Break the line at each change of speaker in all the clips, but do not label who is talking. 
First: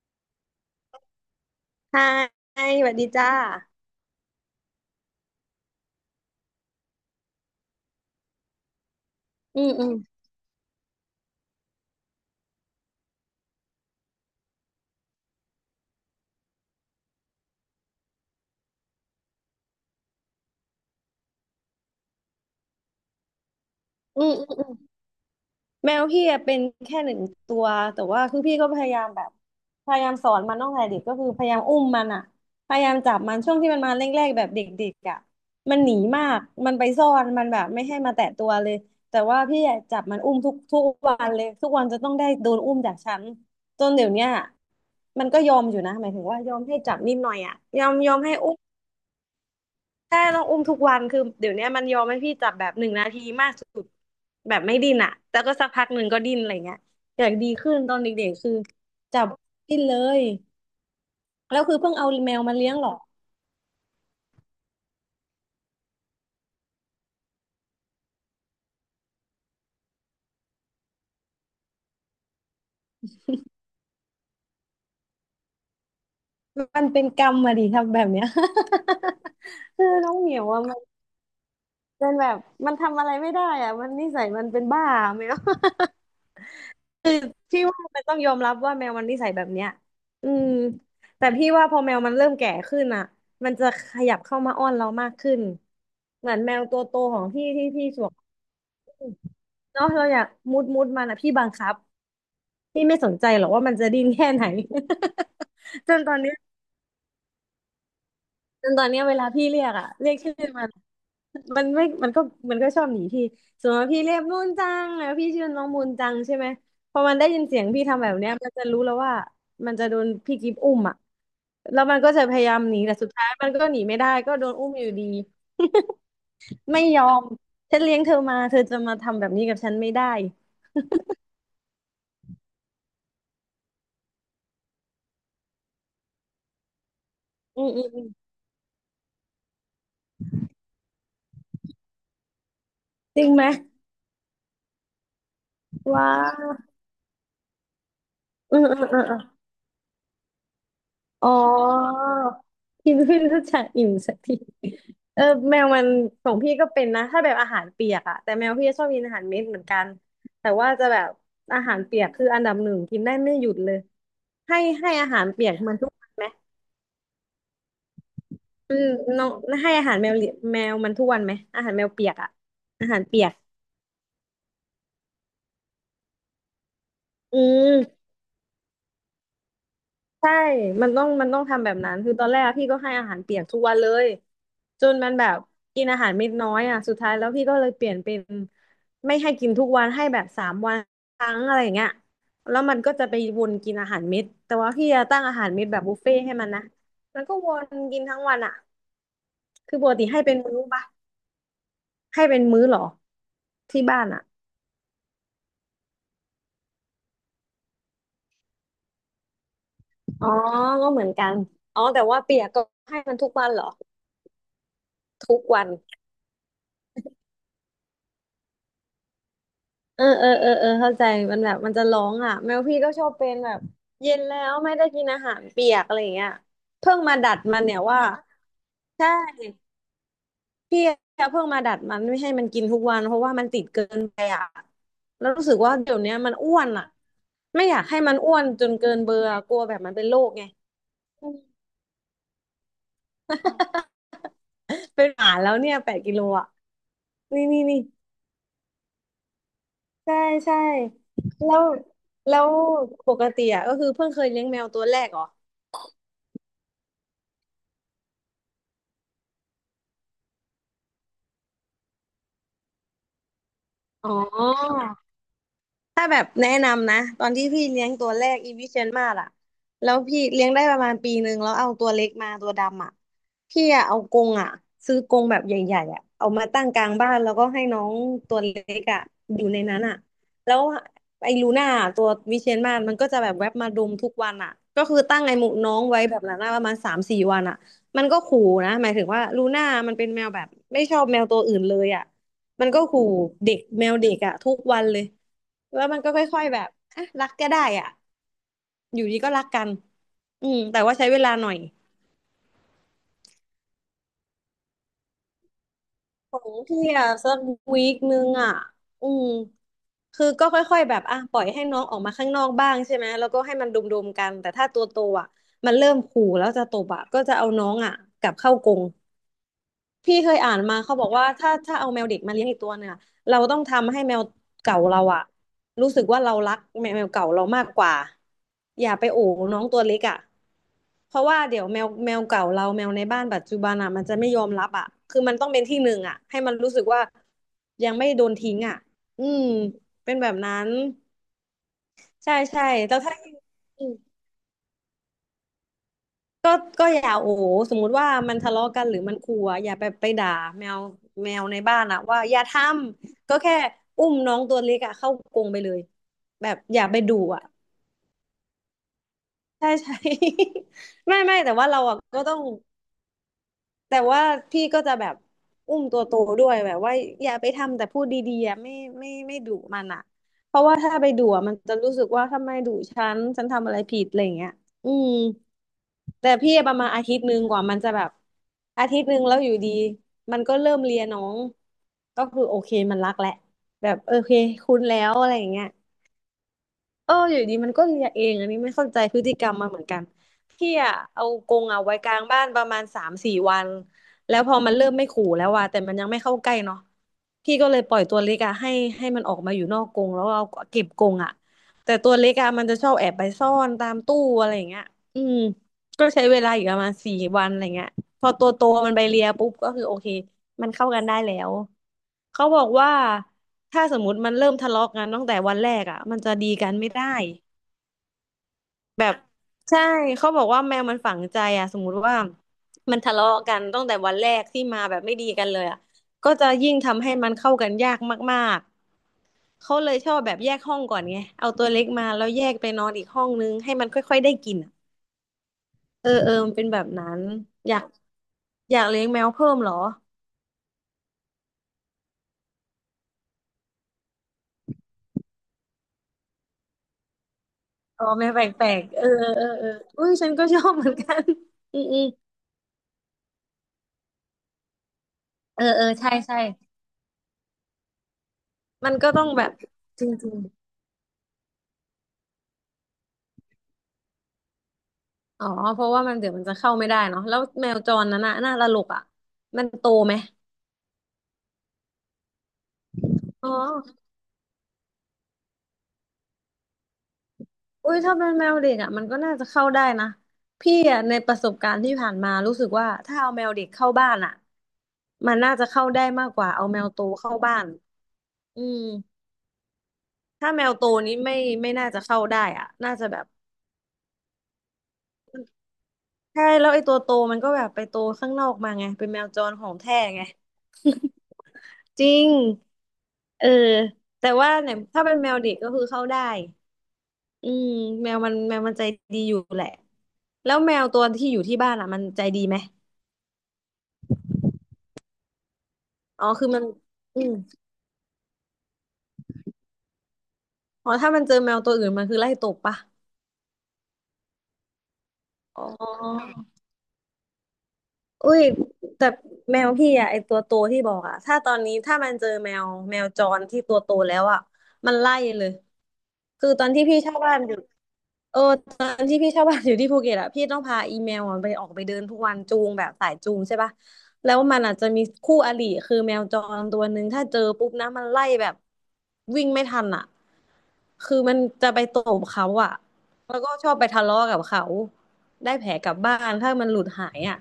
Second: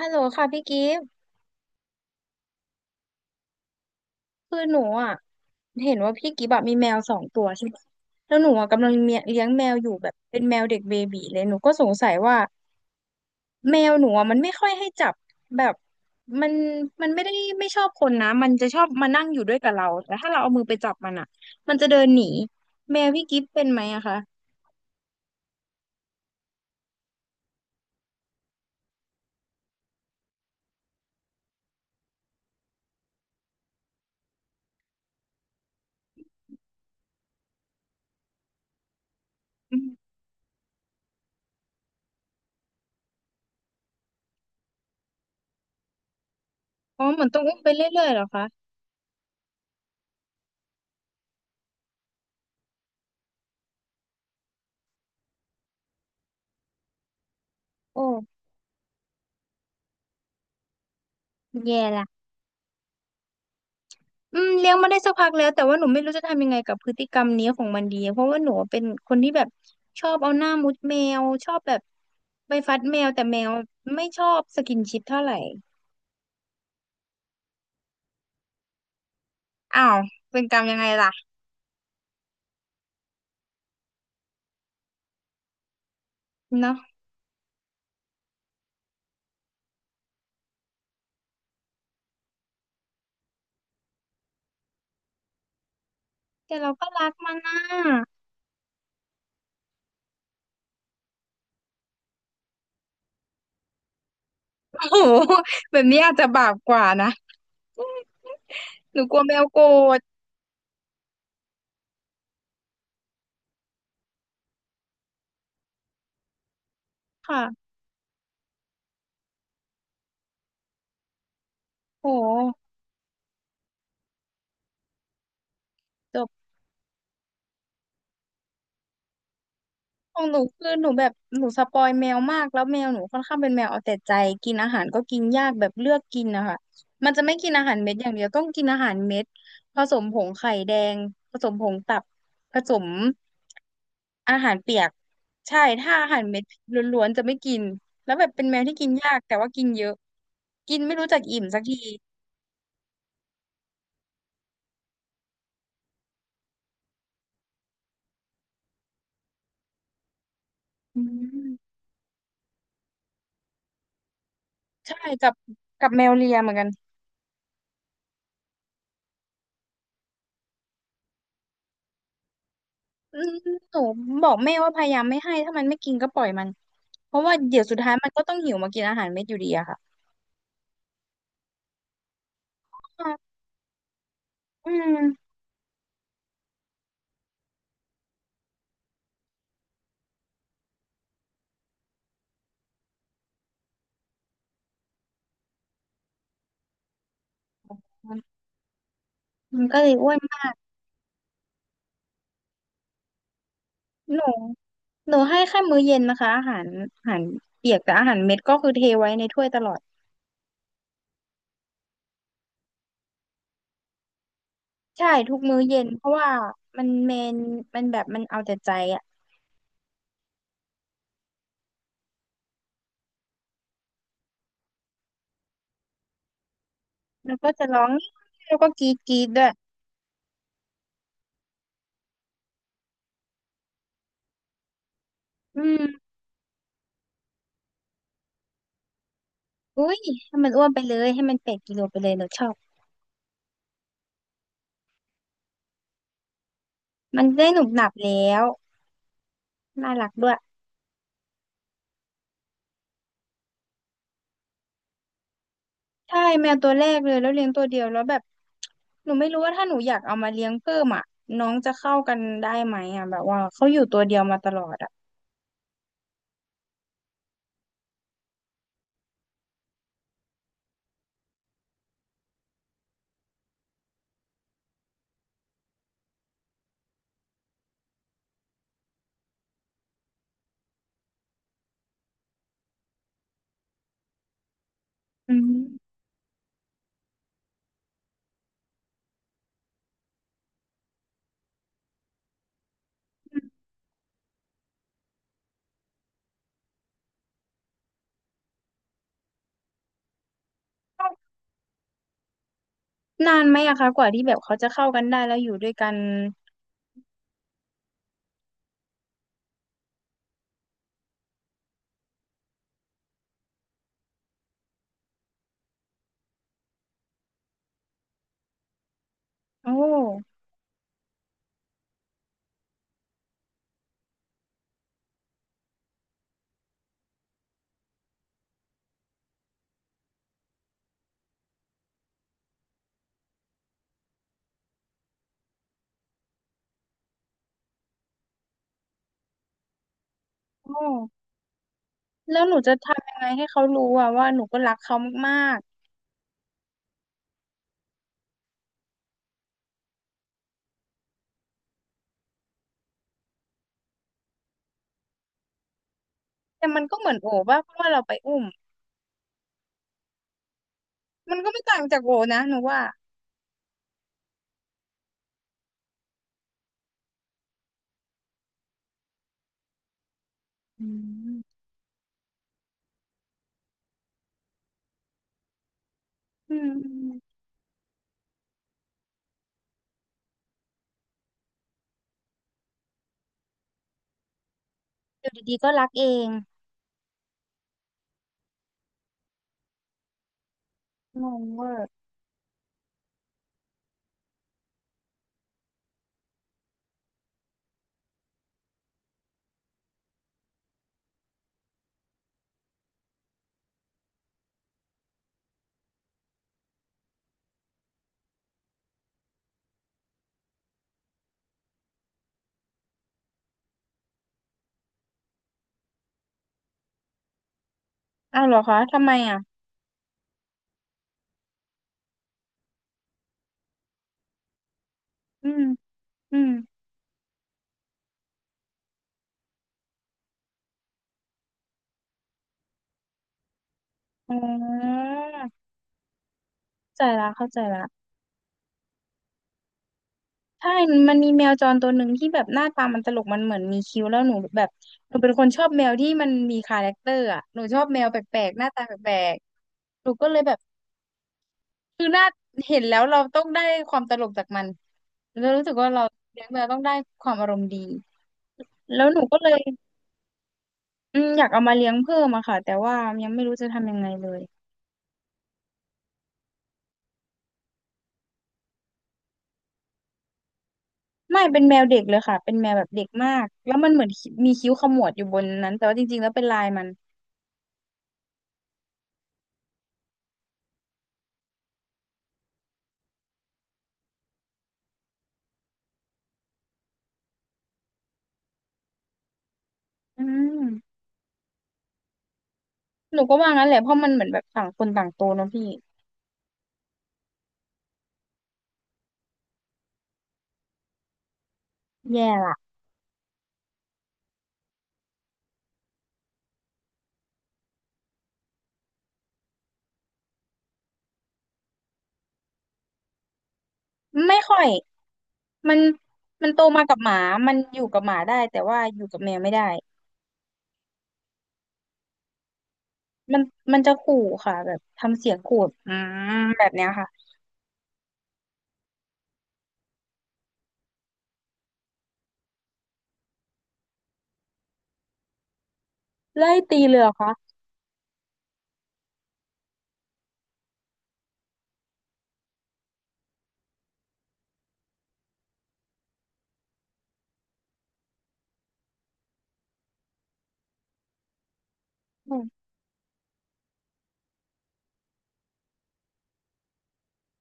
ฮัลโหลค่ะพี่กิฟต์
ใช่สวัสดีจ้า
คือหนูอ่ะเห็นว่าพี่กิฟต์อะมีแมวสองตัวใช่ไหมแล้วหนูอ่ะกำลังเมียเลี้ยง
อื
แม
ม
วอ
อื
ยู่
ม
แบบเป็นแมวเด็กเบบีเลยหนูก็สงสัยว่าแมวหนูอ่ะมันไม่ค่อยให้จับแบบมันมันไม่ได้ไม่ชอบคนนะมันจะชอบมานั่งอยู่ด้วยกับเราแต่ถ้าเราเอามือไปจับมันอ่ะมันจะเดินหนีแมวพี่กิฟต์เป็นไหมอะคะ
อืมอืมอืมแมวพี่อะเป็นแค่หนึ่งตัวแต่ว่าคือพี่ก็พยายามแบบพยายามสอนมันตั้งแต่เด็กก็คือพยายามอุ้มมันอะพยายามจับมันช่วงที่มันมาแรกๆแบบเด็กๆอะมันหนีมากมันไปซ่อนมันแบบไม่ให้มาแตะตัวเลยแต่ว่าพี่
อ
อะ
ม
จับมันอุ้มทุกทุกวันเลยทุกวันจะต้องได้โดนอุ้มจากฉันจนเดี๋ยวเนี้ยมันก็ยอมอยู่นะหมายถึงว่ายอมให้จับ
อ๋อ
นิด
เหมื
ห
อน
น่อย
ต้องอุ้
อะ
มไป
ยอม
เรื่อย
ย
ๆ
อ
เห
ม
รอ
ให้
คะ
อุ้ม ใช่ต้องอุ้มทุกวันคือเดี๋ยวเนี้ยมันยอมให้พี่จับแบบหนึ่งนาทีมากสุดแบบไม่ดิ้นอ่ะแต่ก็สักพักหนึ่งก็ดิ้นอะไรเงี้ยอยากดีขึ้นตอนเด็กๆ
โอ้
คือจับดิ้นเลย แล้วคือ
แย่
เพิ่ง
ละ
เอาแมวมาเลี้ยงหรอ
อืมเลี้ยงมาได้สักพักแล้วแต่ว่าหนูไม่รู้จะทำยังไงกับพฤติกรรมนี้ของมันดีเพราะว่าหนูเป็นคนที่แบบชอบเอาหน้ามุดแมวชอบแบบไปฟัดแมวแต่แมวไม่ชอบสกินชิปเท่าไหร่
มันเป็นกรรมมาดิทำแบบเนี้ย
อ้า
คือ
ว
น้องเหมี
เป็
ย
น
ว
กร
อ่ะ
รมยั
มั
ง
น
ไงล่ะ
เป็นแบบมันทำอะไรไม่ได้อ่ะมันนิสัยมันเป็นบ้าแมว
เนาะ
คือพี่ว่ามันต้องยอมรับว่าแมวมันนิสัยแบบเนี้ยอืมแต่พี่ว่าพอแมวมันเริ่มแก่ขึ้นอ่ะมันจะขยับเข้ามาอ้อนเรามากขึ้นเหมือนแม
แต่
ว
เรา
ตัว
ก็
โต
รัก
ของ
มัน
พี่ที่
น่ะ
พี่สวมเนาะเราอยากมุดมุดมันอ่ะพี่บังคับพี่ไม่สนใจหรอกว่ามันจะดิ้นแค่ไหน
โอ้โหแบบ
จ
นี้
นต
อาจ
อน
จะ
เนี้ย
บาปกว่านะ
จนตอน
ห
เนี้
นู
ยเว
กลัว
ลา
แมว
พี่
โก
เรี
ร
ยกอ่ะ
ธ
เรียกชื่อมัน มันไม่มันก็มันก็ชอบหนีพี่สมมติว่าพี่เรียกมูนจังแล้วพี่ชื่อน้องมูนจังใช่ไหมพอมันได้ยินเสีย
ค่ะ
งพี่ทำแบบเนี้ยมันจะรู้แล้วว่ามันจะโดนพี่กิฟอุ้มอ่ะแล้วมัน
โอ้
ก็จะพยายาม
โห
หนีแต่สุดท้ายมันก็หนีไม่ได้ก็โดนอุ้มอยู่ดี
จบ
ไม่ยอมฉันเลี้ยงเธอมาเธอจะมาทำแบบนี้กับฉันไม่ได้
ของหนูคือหนูแบบหนูสปอยแมวมากแล้วแมวหนูค่อนข้างเป็นแมวเอาแต่ใจกินอาหารก็กินยากแบบเลือกกินนะคะมันจะไม่กิน
อื
อา
ม
หาร
อืม
เม็ด
อื
อ
ม
ย่างเดียวต้องกินอาหารเม็ดผสมผงไข่แดงผสมผงตับผสม
จริงไหม
อาหารเปียกใช่ถ้า
ว้า
อาหารเม็ดล้วนๆจะไม่กินแล้วแบบเป็นแม
อื
ว
ม
ที่
อืม
กิน
อื
ยาก
ม
แต่ว่ากินเยอะกินไม่รู้จัก
อ๋
อิ่มสักที
อพินเพิ่งรู้จักอิ่มสักทีเออแมวมันของพี่ก็เป็นนะถ้าแบบอาหารเปียกอะแต่แมวพี่ชอบกินอาหารเม็ดเหมือนกันแต่ว่าจะแบ
อื
บอา
ม
หารเปียกคืออันดับหนึ่งกินได้ไม่หยุดเลยให้ให้
ใช่
อาหาร
กับ
เปียกมันทุก
แม
วัน
ว
ไหม
เลียเหมือนกัน
อืมน้องให้อาหารแมวเหลีแมวมันทุกวันไหมอาหารแมวเปียกอะอาหาร
อื
เปียก
มหนูบอกแม่ว่าพยายามไม่ให้ถ้ามันไม่กินก็ปล่อยมันเพราะว่า
อื
เดี๋ยวสุดท้าย
ม
มันก็ต้องหิวมากินอาหารเม็ดอยู่ดีอะค่ะ
ใช่มันต้องทำแบบนั้นคือตอนแรกอะพี่ก็ให้อาหาร
อ่ะ
เปียกทุกวันเลย
อื
จนมัน
ม
แบบกินอาหารเม็ดน้อยอ่ะสุดท้ายแล้วพี่ก็เลยเปลี่ยนเป็นไม่ให้กินทุกวันให้แบบ3 วันครั้งอะไรอย่างเงี้ยแล้วมันก็จะไปวนกินอาหารเม็ดแต่ว่าพี่จะตั้งอาหารเม็ดแบบบุฟเฟ่ต์ให้มันนะมันก็วนกินทั้งวันอ่ะ
มัน
คื
ก็
อป
เล
ก
ย
ติ
อ้วน
ให้เป็น
มาก
มื้อปะให้เป็นมื้อเหรอที่บ้าน
ห
อ่ะ
นูหนูให้แค่มื้อเย็นนะคะอาหารอาหารเปียกแต่อาหารเม็ดก็คือเทไว้ในถ้วยตลอด
อ๋อก็เหมือนกันอ๋อแต่ว่าเปียกก็ให้มันทุกวันเหรอ
ใช่ทุ
ทุ
ก
ก
มื้อ
วัน
เย็นเพราะว่ามันเมนมันแบบมันเอาแต่ใจอะ
เออเออเออเออเข้าใจมันแบบมันจะร้องอ่ะแมวพี่ก็ชอบเป็นแบบเย็นแล้วไม่ได้กินอาหารเปียกอะไรอย่างเงี้ยเพิ่งมาดั
แล้ว
ด
ก็
มัน
จะ
เนี่ย
ร้อง
ว่า
แล้วก็กรีด
ใช่
กรีดด้วย
พี่อะเพิ่งมาดัดมันไม่ให้มันกินทุกวันเพราะว่ามันติดเกินไปอ่ะแล้วรู้สึก
อื
ว่าเดี๋ยว
ม
เนี้ยมันอ้วนอ่ะไม่อยากให้มันอ้วนจนเกินเบอร์อะกลัวแบบมั
อุ้
น
ย
เป็นโรค
ให้
ไง
มันอ้วนไปเลยให้มัน8 กิโลไปเลยหนูชอบ
เป็นหมาแล้วเนี่ย8 กิโลอ่ะ
มัน
นี่
ได้ห
นี่
นุบ
นี่
หนับแล้วน่ารัก
ใช่
ด้วย
ใช่แล้วแล้วปกติอ่ะก็คือเพิ่งเคยเลี้ยงแมวตัวแรกเหรอ
ใช่แมวตัวแรกเลยแล้วเลี้ยงตัวเดียวแล้วแบบหนูไม่รู้ว่าถ้าหนูอยากเอามาเลี้ยงเพิ่มอ่ะน้องจะเข้ากันได้ไหมอ่ะแบบว่าเขาอยู่ตัว
อ๋
เดียวมาตลอด
อ
อ่ะ
ถ้าแบบแนะนำนะตอนที่พี่เลี้ยงตัวแรกอีวิเชียนมาศอะแล้วพี่เลี้ยงได้ประมาณปีหนึ่งแล้วเอาตัวเล็กมาตัวดำอะพี่อะเอากรงอะซื้อกรงแบบใหญ่ๆอะเอามาตั้งกลางบ้านแล้วก็ให้น้องตัวเล็กอะอยู่ในนั้นอะแล้วไอ้ลูน่าตัววิเชียนมาศมันก็จะแบบแวบมาดมทุกวันอะก็คือตั้ง
อื
ไอ้หมู
ม
น้องไว้แบบนั้นอะประมาณ3-4 วันอะมันก็ขู่นะหมายถึงว่าลูน่ามันเป็นแมวแบบไม่ชอบแมวตัวอื่นเลยอะมันก็ขู่เด็กแมวเด็กอะทุกวันเลย แล้วมันก็ค่อยๆแบบอ่ะรักก็ได้อ่ะอยู่ดีก็รักกันอืมแต่ว่าใช้เวลาหน่อย
นานไหมอะคะกว่าที่แบบเขาจะเข้ากันได้แล้วอยู่ด้วยกัน
ของพี่อ่ะสักวีคนึงอ่ะอืมคือก็ค่อยๆแบบอ่ะปล่อยให้น้องออกมาข้างนอกบ้างใช่ไหมแล้วก็ให้มันดุมๆกันแต่ถ้าตัวโตอ่ะมันเริ่มขู่แล้วจะตบอ่ะก็จะเอาน้องอ่ะกลับเข้ากรง
โอ
พี่เค
้
ยอ่านมาเขาบอกว่าถ้าเอาแมวเด็กมาเลี้ยงอีกตัวเนี่ยเราต้องทำให้แมวเก่าเราอะรู้สึกว่าเรารักแมวเก่าเรามากกว่าอย่าไปโอ๋น้องตัวเล็กอะเพราะว่าเดี๋ยวแมวเก่าเราแมวในบ้านปัจจุบันอะมันจะไม่ยอมรับอะคือมันต้องเป็นที่หนึ่งอะให้มันรู้สึกว่ายังไม่โดนทิ้งอะอืมเป็นแบบนั้น
โอ้
ใช่
แล้วหนู
ใช่
จะ
แล้ว
ทำยั
ถ้า
งไงให้เขารู้อะว่าหนูก็รักเขามาก
ก็ก็อย่าโอ้โหสมมุติว่ามันทะเลาะกันหรือมันขู่อะอย่าไปด่าแมวแมวในบ้านอะว่าอย่าทำ ก็แค่อุ้มน้องตัวเล็กอะเข้ากรงไปเลย แบบ
ๆแต่
อ
มัน
ย่า
ก็
ไป
เหมือ
ดุ
นโอ
อะ
ว่าเพราะว่าเราไปอุ้ม
ใช่ใช่ ไม่
มั
ไม่
นก็
แต่
ไม่
ว่า
ต่า
เรา
ง
อะ
จากโอ
ก็ต้อ
นะ
ง
หนูว่า
แต่ว่าพี่ก็จะแบบอุ้มตัวโตด้วยแบบว่าอย่าไปทำแต่พูดดีๆอะไม่ไม่ดุมันอ่ะเพราะว่า
อื
ถ้าไปดุอะมัน
ม
จะรู้สึกว่าทำไมดุฉันฉันทำอะไรผิดอะไรอย่างเงี้ยอืมแต่
อื
พี่ป
ม
ระมาณอาทิตย์หนึ่งกว่ามันจะแบบอาทิตย์หนึ่งแล้วอยู่ดีมันก็เริ่มเลียน้องก็คือโอเคมันรักแหละแบบโอเคคุ้นแล้ว
อ
อะ
ยู่
ไรอย่าง
ดีๆ
เงี้ย
ก็รักเอง
เอออยู่ดีมันก็เลียเองอันนี้ไม่เข้าใจพฤติกรรมมาเหมือนกันพี่อะ
ง
เอา
ง
กร
เว
ง
อ
อะ
ร์
ไว้กลางบ้านประมาณสามสี่วันแล้วพอมันเริ่มไม่ขู่แล้วว่ะแต่มันยังไม่เข้าใกล้เนาะพี่ก็เลยปล่อยตัวเล็กอะให้ให้มันออกมาอยู่นอกกรงแล้วเอาเก็บกรงอะแต่ตัวเล็กอะมันจะชอบแอบไปซ่อนตามตู้อะไรอย่างเงี้ยอืมก็ใช้เวลาอยู่ประมาณสี่วันอะไรเงี้ยพอตัวโตมันไปเลียปุ๊บก็คือโอเค มันเข้ากันได้แล้วเขาบอกว่าถ้าสมมติมันเริ่มทะเลาะกันตั้งแต่วันแรกอ่ะมันจะดีกันไม่ได้
อ้าวเหรอคะทำ
แบ
ไม
บ
อ่ะ
ใช่เขาบอกว่าแมวมันฝังใจอ่ะสมมุติว่ามันทะเลาะกันตั้งแต่วันแรกที่มาแบบไม่ดีกั
อื
นเล
ม
ยอ่ะก็
อื
จะ
ม
ยิ่งทำให้มันเข้ากันยากมากๆเขาเลยชอบแบบแยกห้องก่อนไงเอาตัวเล็กมาแล้วแยกไปนอนอีกห้องนึงให้มันค่อยๆได้
อ๋
กินอะ
อ
เออเออมันเป็นแบบ
เข้าใจ
นั้น
ละเข้าใจ
อยา
ละ
กอยากเลี้ยงแมวเพิ่มเหรอ
ใช่มันมีแมวจรตัวหนึ่งที่แบบหน้าตามันตลกมันเหมือนมีคิ้วแล้วหนูแบบหนูเป็นคนชอบแมวที่มันมีคาแรคเตอร์อ่ะหนูชอบแม
อ๋อ
วแป
แม่แป
ลกๆหน้า
ล
ตา
กๆเออ
แปลก
เออเออ
ๆ
อุ้
หนู
ย
ก็
ฉัน
เลย
ก็
แบ
ช
บ
อบเหมือนกันอืมอื
คื
ม
อหน้าเห็นแล้วเราต้องได้ความตลกจากมันเรา
เอ
รู้สึ
อ
ก
เอ
ว่า
อ
เรา
ใช่ใช่
เลี้ยงแมวต้องได้ความอารมณ์ดี
มัน
แล้ว
ก็
หนู
ต้อง
ก็
แบ
เล
บ
ย
จริง
อืมอยากเอามาเลี้ยงเพิ่มอะค่ะแต่ว่ายังไม่รู้จะทำยังไงเลย
ๆอ๋อเพราะว่ามันเดี๋ยวมันจะเข้าไม่ได้เนาะแล้วแมวจรนั้นน่ะน่าตลกอ่ะมันโตไหม
ไม่เป็นแมวเด็กเลยค่ะเป็นแมวแบบเด็กมาก
อ๋อ
แล้วมันเหมือนมีคิ้วขมวดอยู่บนนั้นแต่ว่าจริงๆแล้วเป็นลายมัน
อุ้ยถ้าเป็นแมวเด็กอ่ะมันก็น่าจะเข้าได้นะพี่อ่ะในประสบการณ์ที่ผ่านมารู้สึกว่าถ้าเอาแมวเด็กเข้าบ้านอ่ะมันน่าจะเข้าได้มากกว่าเอาแมวโตเข้าบ้านอืม
อื
ถ้า
ม
แมวโตนี้ไม่น่าจะเข้าได้อ่ะน่าจะ
ห
แบ
นู
บ
ก็ว่างั้นแหละเพราะมันเหมือนแบบต่างคนต่างโตเนอะพี่
ใช่แล้วไอ้ตัวโตมันก็แบบไปโตข้างนอกมาไงเป็นแมวจรของแท้ไงจริง
แย่ละ
เออแต่ว่าเนี่ยถ้าเป็นแมวเด็กก็คือเข้าได้อืมแมวมันแมวมันใจดีอยู่แหละแล้วแมวตัวที่อยู่ที่บ้านอ่ะมันใจดีไหม
ไม่ค่อยมัน
อ๋อคื
มั
อ
นโต
มัน
มากับหมา
อืม
มันอยู่กับหมาได้แต่ว่าอยู่กับแมวไม่ได้
อ๋อถ้ามันเจอแมวตัวอื่นมันคือไล่ตบปะ
มันมันจะขู่ค่ะแบบทำเสียงขู่
อ๋อ
อืมแบบเนี้ยค่ะ
อุ้ยแต่แมวพี่อะไอตัวโตที่บอกอะถ้าตอนนี้ถ้ามันเจอแมวจรที่ตัวโตแล้วอะมันไล่เลยคือ
ไล่
ตอน
ตี
ที่
เล
พี่
ยเหรือ
เช่า
คะ
บ้านอยู่เออตอนที่พี่เช่าบ้านอยู่ที่ภูเก็ตอะพี่ต้องพาอีแมวอะไปออกไปเดินทุกวันจูงแบบสายจูงใช่ปะแล้วมันอาจจะมีคู่อริคือแมวจรตัวหนึ่งถ้าเจอปุ๊บนะมันไล่แบบวิ่งไม่ทันอะคือมันจะไปตบ
อืม
เขาอะแล้วก็ชอบไปทะเลาะกับเขาได้แผลกลับบ้านถ้ามันหลุดหายอะ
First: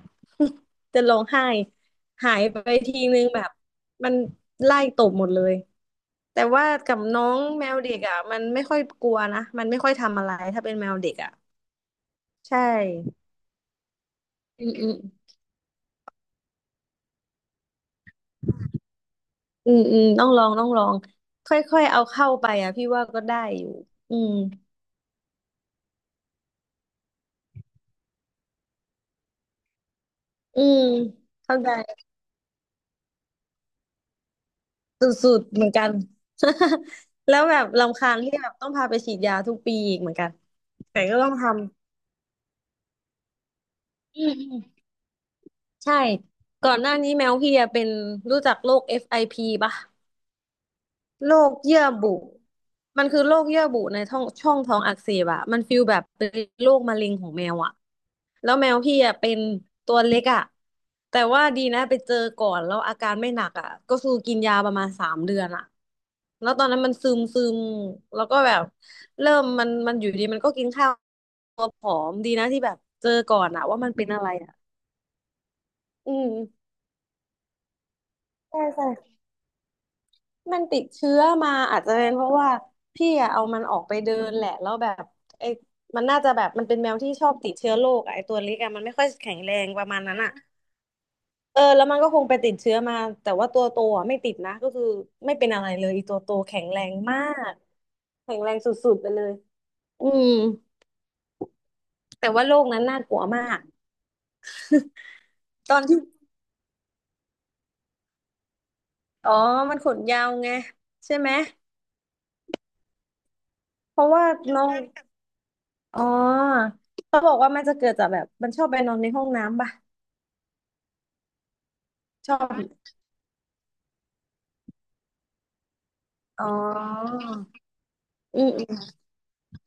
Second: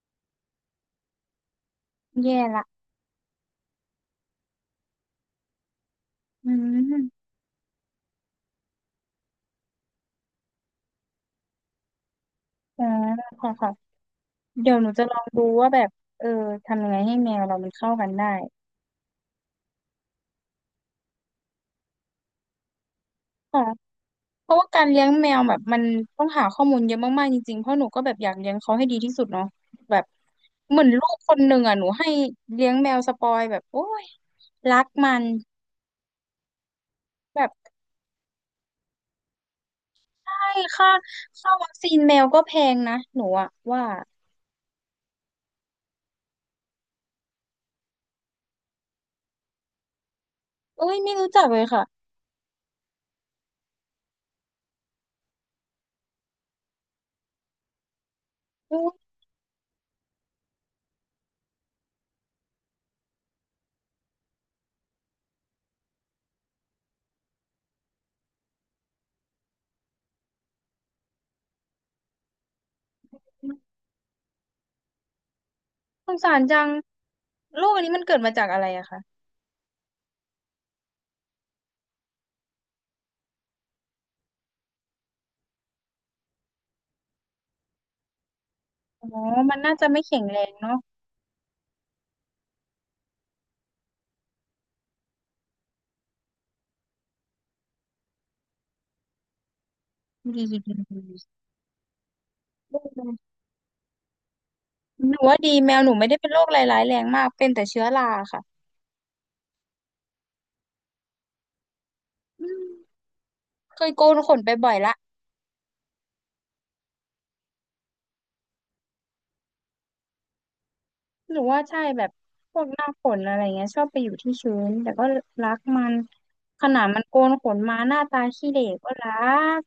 จะร้องไห้หา
แย่
ยไป
ละ
ทีนึงแบบมันไล่ตบหมดเลยแต่
อื
ว่ากับน้
ม
องแมวเด็กอ่ะมันไม่ค่อยกลัวนะมันไม่ค่อยทำอะไรถ้าเป็นแมวเด็กอ่ะใช่
อ๋อค่ะค่ะ
อื
เดี๋
ม
ยวห
อื
นู
ม
จะลองดูว่าแบบเออทำยังไงให้แมวเรามันเข้ากันได้
อืมต้องลองต้องลองค่อยๆเอาเข้าไปอ่ะพี่ว่าก็ได้อยู่อืม
เพราะว่าการเลี้ยงแมวแบบมันต้องหาข้อมูลเยอะมากๆจริงๆ เพราะหนูก็แบบอยากเลี้ยงเขาให้ดีที่สุดเนาะแบบ
อื
เห
ม
มือนลูกคนห
เข้า
นึ่ง
ใจ
อ่ะหนูให้เลี้ยงแมวสปอยแบบโอ้ยรัก
ส
มัน
ุดๆเหมือนกัน แล้ว
แบบ
แบบรำคาญที่แบบต้องพาไปฉีดยาทุกปีอีกเหมือนกัน
ใช่ค่า
แต่ก็ต้องท
วัคซีนแมวก็แพงนะหนูอะว่า
ำอืม ใช่ก่อนหน้านี้แมวพี่อะเป็นรู้จักโรค FIP ปะ
เอ้ยไม่รู้
โร
จัก
ค
เลย
เยื่อ
ค่ะ
บุมันคือโรคเยื่อบุในท้องช่องท้องอักเสบอะมันฟีลแบบเป็นโรคมะเร็งของแมวอะแล้วแมว
อุ้ย
พี่อะเป็นตัวเล็กอะแต่ว่าดีนะไปเจอก่อนแล้วอาการไม่หนักอะก็คือกินยาประมาณสามเดือนอะแล้วตอนนั้นมันซึมซึมแล้วก็แบบเริ่มมันอยู่ดีมันก็กินข้าวตัวผอมดีนะที่แบบเจอก่อนอะว่ามันเป็นอะไรอะ
ส
อื
ง
ม
สารจังโรคอันนี้มันเกิดมาจากอะ
ใช่
ไรอะ
ใช่
คะ
มันติดเชื้อมาอาจจะเป็นเพราะว่าพี่อะเอามันออกไปเดินแหละแล้วแบบไอ้มันน่าจะแบบมันเป็นแมวที่ชอบติดเชื้อโรคอะไอ้ตัวเล็กอะมันไม่ค่
อ๋
อ
อ
ยแข็งแร
มัน
ง
น่า
ป
จะ
ระมา
ไม่
ณนั้
แข็
น
ง
อะ
แรงเนาะ
เออแล้วมันก็คงไปติดเชื้อมาแต่ว่าตัวโตอะไม่ติดนะก็คือไม่เป็นอะไรเลยอีตัวโตแข็งแรงมากแข็งแรงสุดๆไปเลยอืม
ดี
แต่ว่าโรคนั้นน่ากลัวมาก
หนูว่าดีแม
ตอ
ว
น
หนู
ที่
ไม่ได้เป็นโรคร้ายๆแรงมากเป็นแต่เชื้อราค่ะ
อ๋อมันขนยาวไงใช่ไหม
อืม เคย
เพ
โก
ราะ
น
ว่า
ขนไป
น้อ
บ่
ง
อยละ
อ๋อเขาบอกว่ามันจะเกิดจากแบบมันชอบไปนอนในห้องน้ำปะ
หรือว่าใช่แบบ
ชอ
พ
บ
วกหน้าขนอะไรเงี้ยชอบไปอยู่ที่ชื้นแต่ก็รักมัน
อ๋
ขนาดมันโก
อ
นขนมาหน้าตา
อื
ขี้
ม
เหร่
อืม
ก็รัก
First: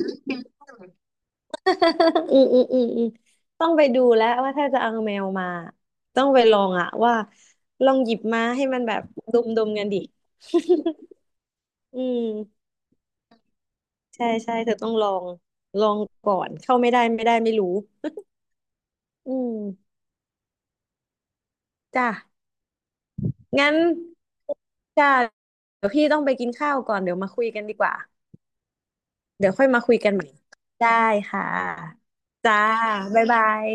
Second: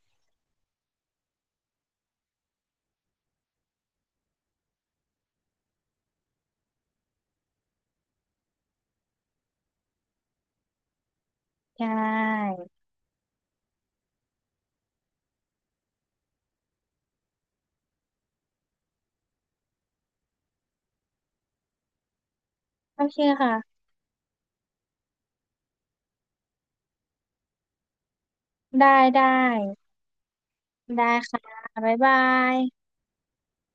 อืมต้องไปดูแล้วว่าถ้าจะเอาแมวมาต้องไปลองอะว่าลองหยิบมาให้มันแบบดมกันดิ
ใช
อืม
่
ใช่ใช่เธอต้องลองลองก่อนเข้าไม่ได้ไม่ได้ไม่รู้อืมจ้ะ
โอเค
งั้
ค่ะ
นจ้ะเดี๋ยวพี่ต้องไปกินข้าวก่อนเดี๋ยวมาคุยกันดีกว่า
ได้ได้
เดี๋ยวค่อยมาคุยกันใหม่ได้
ได้ค่ะ
ค่
บ๊าย
ะ
บา
จ้า
ย
บ๊ายบาย